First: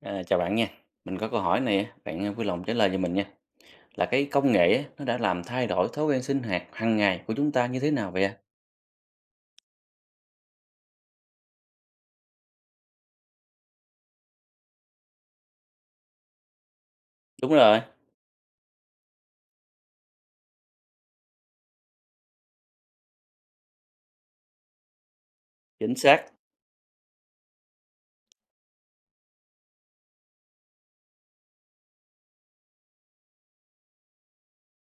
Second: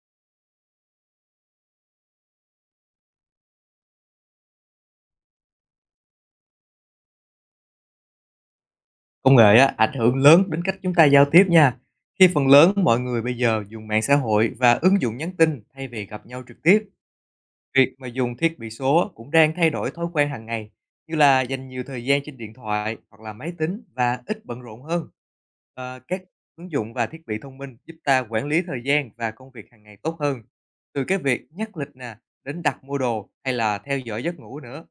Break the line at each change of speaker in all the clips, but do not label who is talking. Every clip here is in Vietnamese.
Chào bạn nha, mình có câu hỏi này á, vui lòng trả lời cho mình nha. Là cái công nghệ á, nó đã làm thay đổi thói quen sinh hoạt hàng ngày của chúng ta như thế nào vậy ạ?
Công nghệ á, ảnh hưởng lớn đến cách chúng ta giao tiếp nha. Khi phần lớn mọi người bây giờ dùng mạng xã hội và ứng dụng nhắn tin thay vì gặp nhau trực tiếp,
Đúng rồi,
việc mà dùng thiết bị số cũng đang thay đổi thói quen hàng ngày, như là dành nhiều thời gian trên điện thoại hoặc là máy tính và ít bận rộn hơn.
chính xác.
Các ứng dụng và thiết bị thông minh giúp ta quản lý thời gian và công việc hàng ngày tốt hơn, từ cái việc nhắc lịch nè đến đặt mua đồ hay là theo dõi giấc ngủ nữa.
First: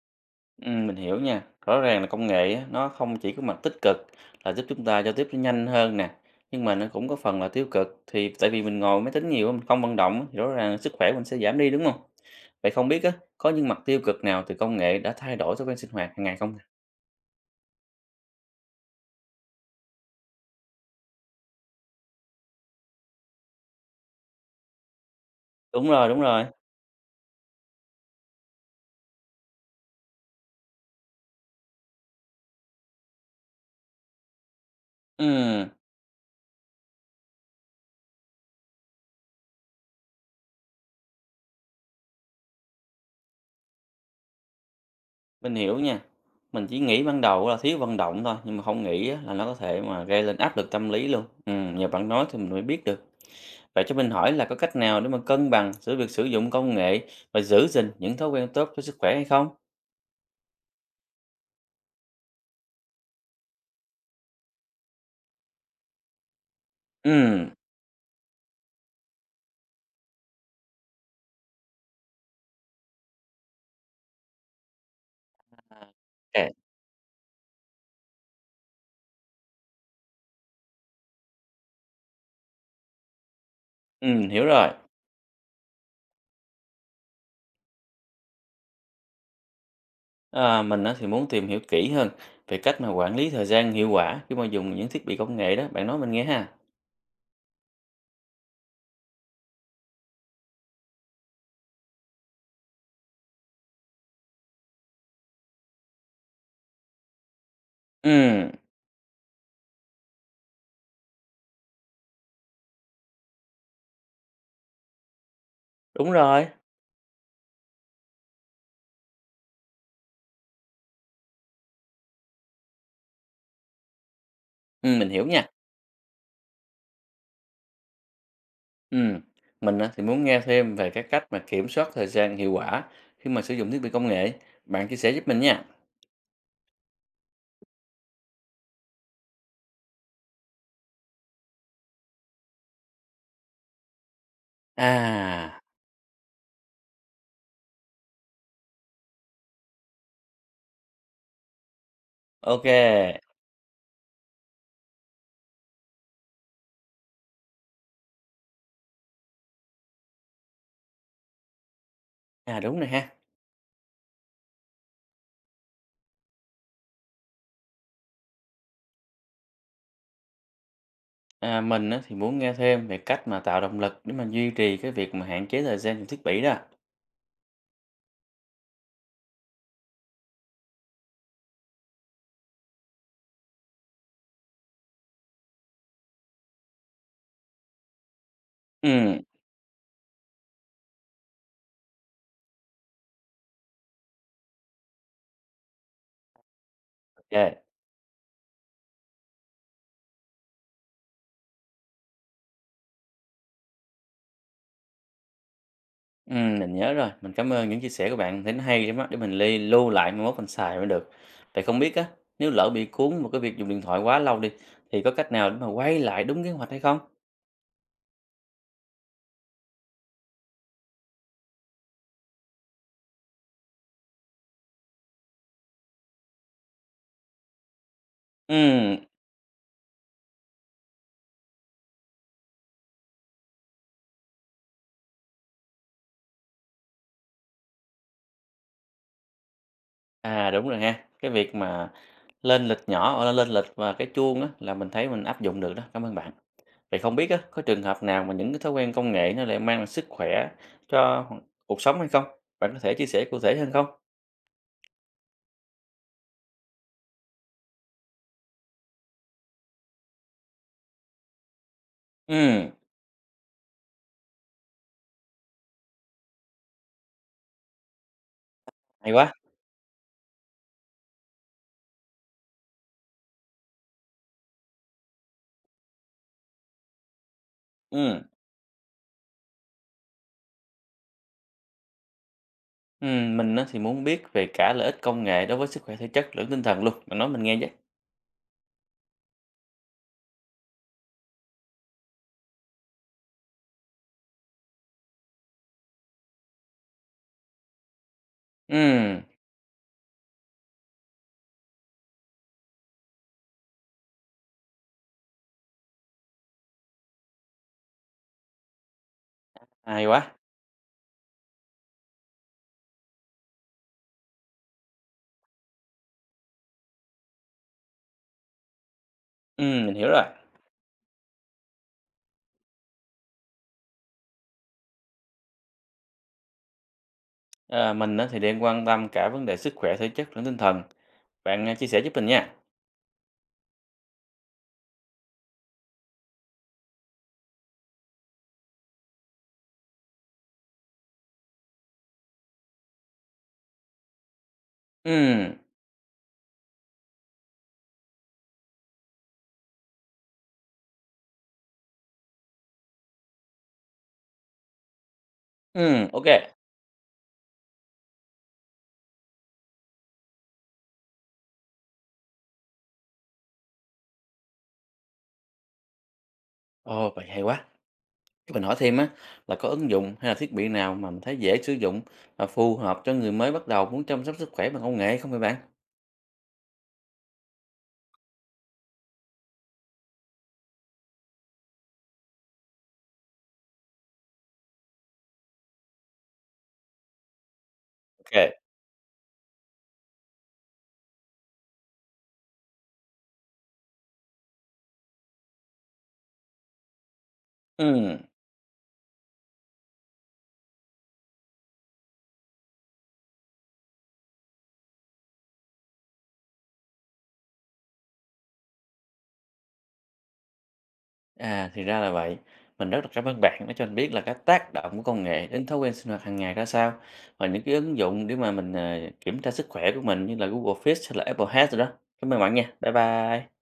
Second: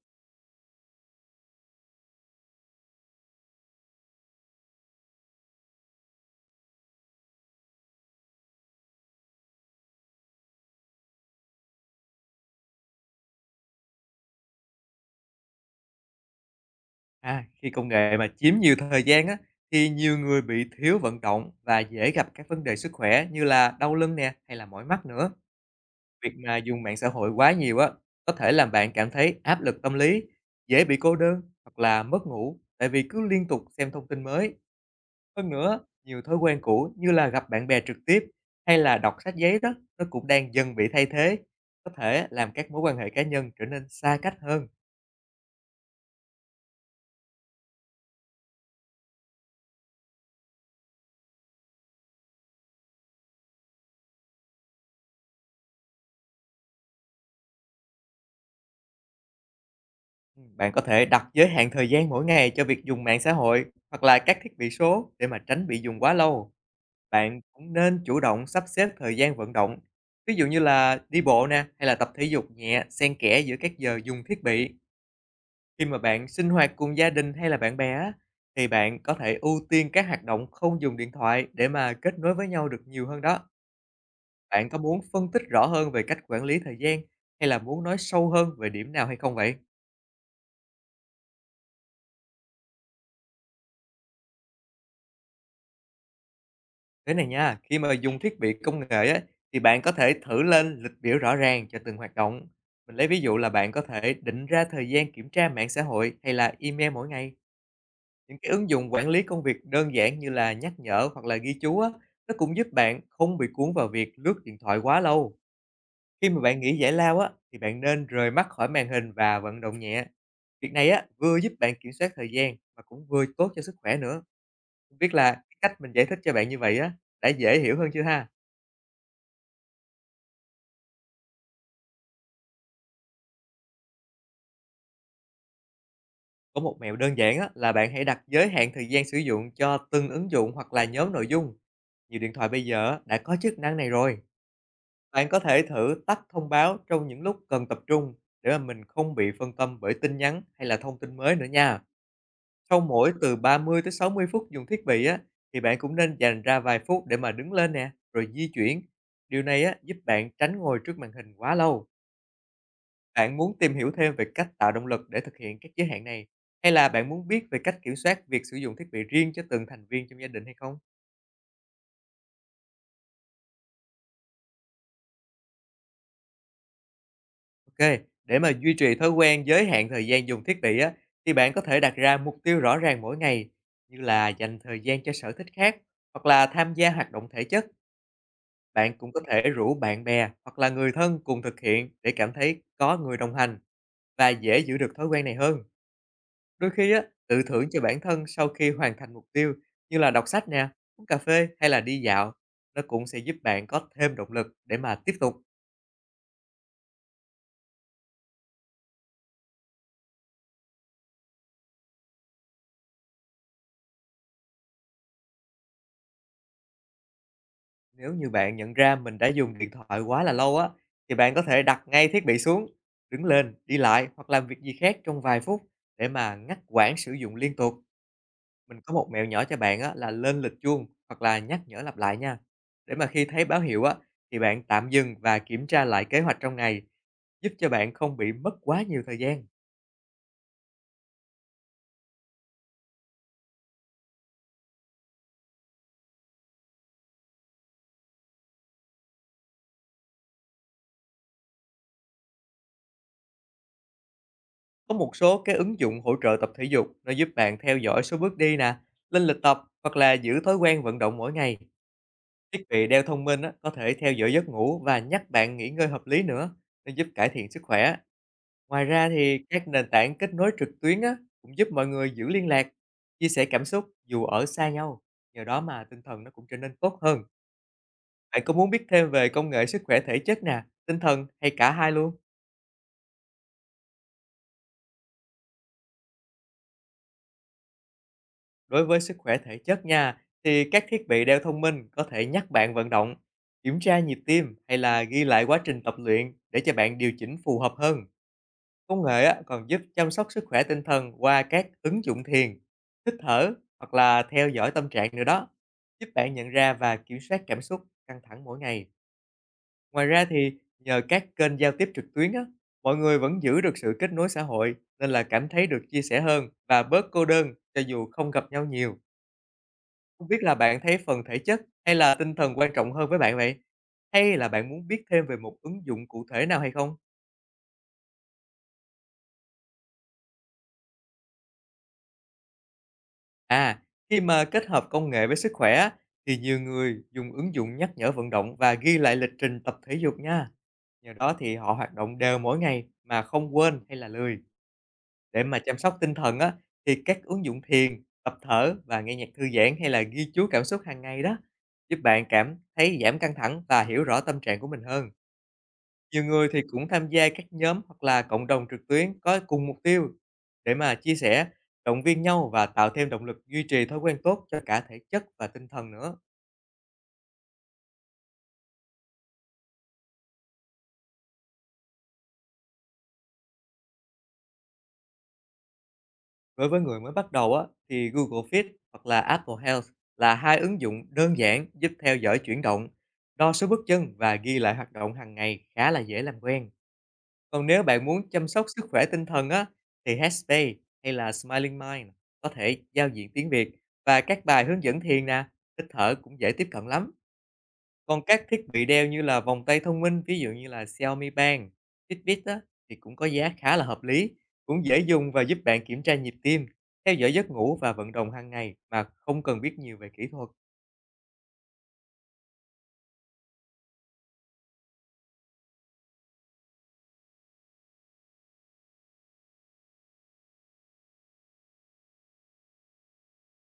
Ừ, mình hiểu nha. Rõ ràng là công nghệ á, nó không chỉ có mặt tích cực là giúp chúng ta giao tiếp nó nhanh hơn nè, nhưng mà nó cũng có phần là tiêu cực. Thì tại vì mình ngồi máy tính nhiều, mình không vận động á, thì rõ ràng là sức khỏe mình sẽ giảm đi đúng không? Vậy không biết á, có những mặt tiêu cực nào từ công nghệ đã thay đổi thói quen sinh hoạt hàng ngày không?
À, khi công nghệ mà chiếm nhiều thời gian á, thì nhiều người bị thiếu vận động và dễ gặp các vấn đề sức khỏe như là đau lưng nè hay là mỏi mắt nữa.
Đúng rồi, đúng
Việc
rồi.
mà dùng mạng xã hội quá nhiều á, có thể làm bạn cảm thấy áp lực tâm lý, dễ bị cô đơn hoặc là mất ngủ tại vì cứ liên tục xem thông tin mới. Hơn
Ừ.
nữa, nhiều thói quen cũ như là gặp bạn bè trực tiếp hay là đọc sách giấy đó, nó cũng đang dần bị thay thế, có thể làm các mối quan hệ cá nhân trở nên xa cách hơn.
Mình hiểu nha. Mình chỉ nghĩ ban đầu là thiếu vận động thôi, nhưng mà không nghĩ á, là nó có thể mà gây lên áp lực tâm lý luôn. Nhờ bạn nói thì mình mới biết được. Vậy cho mình hỏi là có cách nào để mà cân bằng giữa việc sử dụng công nghệ và giữ gìn những thói quen tốt cho sức khỏe hay không?
Bạn có thể đặt giới hạn thời gian mỗi ngày cho việc dùng mạng xã hội hoặc là các thiết bị số để mà tránh bị dùng quá lâu. Bạn
Ừm.
cũng nên chủ động sắp xếp thời gian vận động, ví dụ như là đi bộ nè hay là tập thể dục nhẹ xen kẽ giữa các giờ dùng thiết bị.
À,
Khi mà bạn
à,
sinh hoạt cùng gia đình hay là bạn bè á, thì bạn có thể ưu tiên các hoạt động không dùng điện thoại để mà kết nối với nhau được nhiều hơn đó.
hiểu
Bạn
rồi.
có muốn phân tích rõ hơn về cách quản lý thời gian, hay là muốn nói sâu hơn về điểm nào hay không vậy?
Mình á, thì muốn tìm hiểu kỹ hơn về cách mà quản lý thời gian hiệu quả khi mà dùng những thiết bị công nghệ đó. Bạn nói mình nghe ha.
Thế này nha, khi mà dùng thiết bị công nghệ á, thì bạn có thể thử lên lịch biểu rõ ràng cho từng hoạt động. Mình lấy ví dụ là bạn có thể định ra thời gian kiểm tra mạng xã hội hay là email mỗi ngày. Những cái
Ừm,
ứng dụng quản lý công việc đơn giản như là nhắc nhở hoặc là ghi chú á, nó cũng giúp bạn không bị cuốn vào việc lướt điện thoại quá lâu.
đúng
Khi mà
rồi.
bạn nghỉ giải lao á, thì bạn nên rời mắt khỏi màn hình và vận động nhẹ. Việc này á, vừa giúp bạn kiểm soát thời gian mà cũng vừa tốt cho sức khỏe nữa. Không
Mình
biết
hiểu
là
nha.
cái cách mình giải thích cho bạn như vậy á, đã dễ hiểu hơn chưa ha?
Ừm, mình á, thì muốn nghe thêm về các cách mà kiểm soát thời gian hiệu quả khi mà sử dụng thiết bị công nghệ. Bạn chia sẻ giúp mình nha.
Có một mẹo đơn giản á, là bạn hãy đặt giới hạn thời gian sử dụng cho từng ứng dụng hoặc là nhóm nội dung. Nhiều điện thoại bây giờ á, đã có chức năng này rồi. Bạn có
À,
thể thử tắt thông báo trong những lúc cần tập trung để mà mình không bị phân tâm bởi tin nhắn hay là thông tin mới nữa nha. Sau mỗi
OK.
từ 30 tới 60 phút dùng thiết bị á, thì bạn cũng nên dành ra vài phút để mà đứng lên nè, rồi di chuyển. Điều này á, giúp bạn tránh ngồi trước màn hình quá lâu.
À, đúng rồi ha.
Bạn muốn tìm hiểu thêm về cách tạo động lực để thực hiện các giới hạn này, hay là bạn muốn biết về cách kiểm soát việc sử dụng thiết bị riêng cho từng thành viên trong gia đình hay không?
Mình á, thì muốn nghe thêm về cách mà tạo động lực để mà duy trì cái việc mà hạn chế thời gian dùng thiết bị đó.
Ok, để mà duy trì thói quen giới hạn thời gian dùng thiết bị á, thì bạn có thể đặt ra mục tiêu rõ ràng mỗi ngày, như là dành thời gian cho sở thích khác, hoặc là tham gia hoạt động thể chất. Bạn cũng
Ừm,
có thể rủ bạn bè hoặc là người thân cùng thực hiện để cảm thấy có người đồng hành và dễ giữ được thói quen này hơn. Đôi khi á, tự
OK.
thưởng cho bản thân sau khi hoàn thành mục tiêu như là đọc sách nè, uống cà phê hay là đi dạo, nó cũng sẽ giúp bạn có thêm động lực để mà tiếp tục.
Mình nhớ rồi. Mình cảm ơn những chia sẻ của bạn. Thấy nó hay lắm á. Để mình li lưu lại mai mốt mình xài mới được. Vậy không biết á, nếu lỡ bị cuốn vào cái việc dùng điện thoại quá lâu đi, thì có cách nào để mà quay lại đúng kế hoạch hay không?
Nếu như bạn nhận ra mình đã dùng điện thoại quá là lâu á, thì bạn có thể đặt ngay thiết bị xuống, đứng lên, đi lại hoặc làm việc gì khác trong vài phút để mà ngắt quãng sử dụng liên tục. Mình có
Ừm.
một mẹo nhỏ cho bạn á, là lên lịch chuông hoặc là nhắc nhở lặp lại nha. Để mà khi thấy báo hiệu á, thì bạn tạm dừng và kiểm tra lại kế hoạch trong ngày, giúp cho bạn không bị mất quá nhiều thời gian.
À, đúng rồi ha. Cái việc mà lên lịch nhỏ, hoặc là lên lịch và cái chuông á, là mình thấy mình áp dụng được đó. Cảm ơn bạn. Vậy không biết á, có trường hợp nào mà những cái thói quen công nghệ nó lại mang lại sức khỏe cho cuộc sống hay không? Bạn có thể chia sẻ cụ thể hơn không?
Có một số cái ứng dụng hỗ trợ tập thể dục nó giúp bạn theo dõi số bước đi nè, lên lịch tập hoặc là giữ thói quen vận động mỗi ngày. Thiết
Ừm,
bị đeo thông minh á, có thể theo dõi giấc ngủ và nhắc bạn nghỉ ngơi hợp lý nữa, nó giúp cải thiện sức khỏe. Ngoài ra
hay quá.
thì các nền tảng kết nối trực tuyến á, cũng giúp mọi người giữ liên lạc, chia sẻ cảm xúc dù ở xa nhau. Nhờ đó mà tinh thần nó cũng trở nên tốt hơn.
Ừm,
Bạn có muốn biết thêm về công nghệ sức khỏe thể chất nè, tinh thần, hay cả hai luôn?
mình á, thì muốn biết về cả lợi ích công nghệ đối với sức khỏe thể chất lẫn tinh thần luôn. Bạn nói mình nghe với.
Đối với sức khỏe thể chất nha, thì các thiết bị đeo thông minh có thể nhắc bạn vận động, kiểm tra nhịp tim hay là ghi lại quá trình tập luyện để cho bạn điều chỉnh phù hợp hơn. Công
Ừm,
nghệ á, còn giúp chăm sóc sức khỏe tinh thần qua các ứng dụng thiền, hít thở hoặc là theo dõi tâm trạng nữa đó, giúp bạn nhận ra và kiểm soát cảm xúc căng thẳng mỗi ngày.
hay
Ngoài ra
quá.
thì nhờ các kênh giao tiếp trực tuyến á, mọi người vẫn giữ được sự kết nối xã hội nên là cảm thấy được chia sẻ hơn và bớt cô đơn cho dù không gặp nhau nhiều.
Mình hiểu rồi.
Không biết là bạn thấy phần thể chất hay là tinh thần quan trọng hơn với bạn vậy? Hay là bạn muốn biết thêm về một ứng dụng cụ thể nào hay không?
Ờ, mình á, thì đang quan tâm cả vấn đề sức khỏe thể chất lẫn tinh thần. Chia sẻ giúp mình nha.
À, khi mà kết hợp công nghệ với sức khỏe á, thì nhiều người dùng ứng dụng nhắc nhở vận động và ghi lại lịch trình tập thể dục nha. Nhờ đó thì họ hoạt động đều mỗi ngày mà không quên hay là lười. Để
Ừm,
mà chăm sóc tinh thần á, thì các ứng dụng thiền, tập thở và nghe nhạc thư giãn hay là ghi chú cảm xúc hàng ngày đó giúp bạn cảm thấy giảm căng thẳng và hiểu rõ tâm trạng của mình hơn. Nhiều
OK.
người thì cũng tham gia các nhóm hoặc là cộng đồng trực tuyến có cùng mục tiêu để mà chia sẻ, động viên nhau và tạo thêm động lực duy trì thói quen tốt cho cả thể chất và tinh thần nữa.
Ồ, vậy hay quá. Cho mình hỏi thêm á, là có ứng dụng hay là thiết bị nào mà mình thấy dễ sử dụng và phù hợp cho người mới bắt đầu muốn chăm sóc sức khỏe bằng công nghệ không vậy bạn?
Đối với người mới bắt đầu á, thì Google Fit hoặc là Apple Health là hai ứng dụng đơn giản giúp theo dõi chuyển động, đo số bước chân và ghi lại hoạt động hàng ngày khá là dễ làm quen. Còn nếu bạn muốn
Ok,
chăm sóc sức khỏe tinh thần á, thì Headspace hay là Smiling Mind có thể giao diện tiếng Việt và các bài hướng dẫn thiền nè, hít thở cũng dễ tiếp cận lắm.
ừ,
Còn các thiết bị đeo như là vòng tay thông minh, ví dụ như là Xiaomi Band, Fitbit á, thì cũng có giá khá là hợp lý, cũng dễ dùng và giúp bạn kiểm tra nhịp tim, theo dõi giấc ngủ và vận động hàng ngày mà không cần biết nhiều về kỹ thuật.
à thì ra là vậy. Mình rất là cảm ơn bạn đã cho mình biết là cái tác động của công nghệ đến thói quen sinh hoạt hàng ngày ra sao và những cái ứng dụng để mà kiểm tra sức khỏe của mình như là Google Fit hay là Apple Health rồi đó. Cảm ơn bạn nha. Bye bye.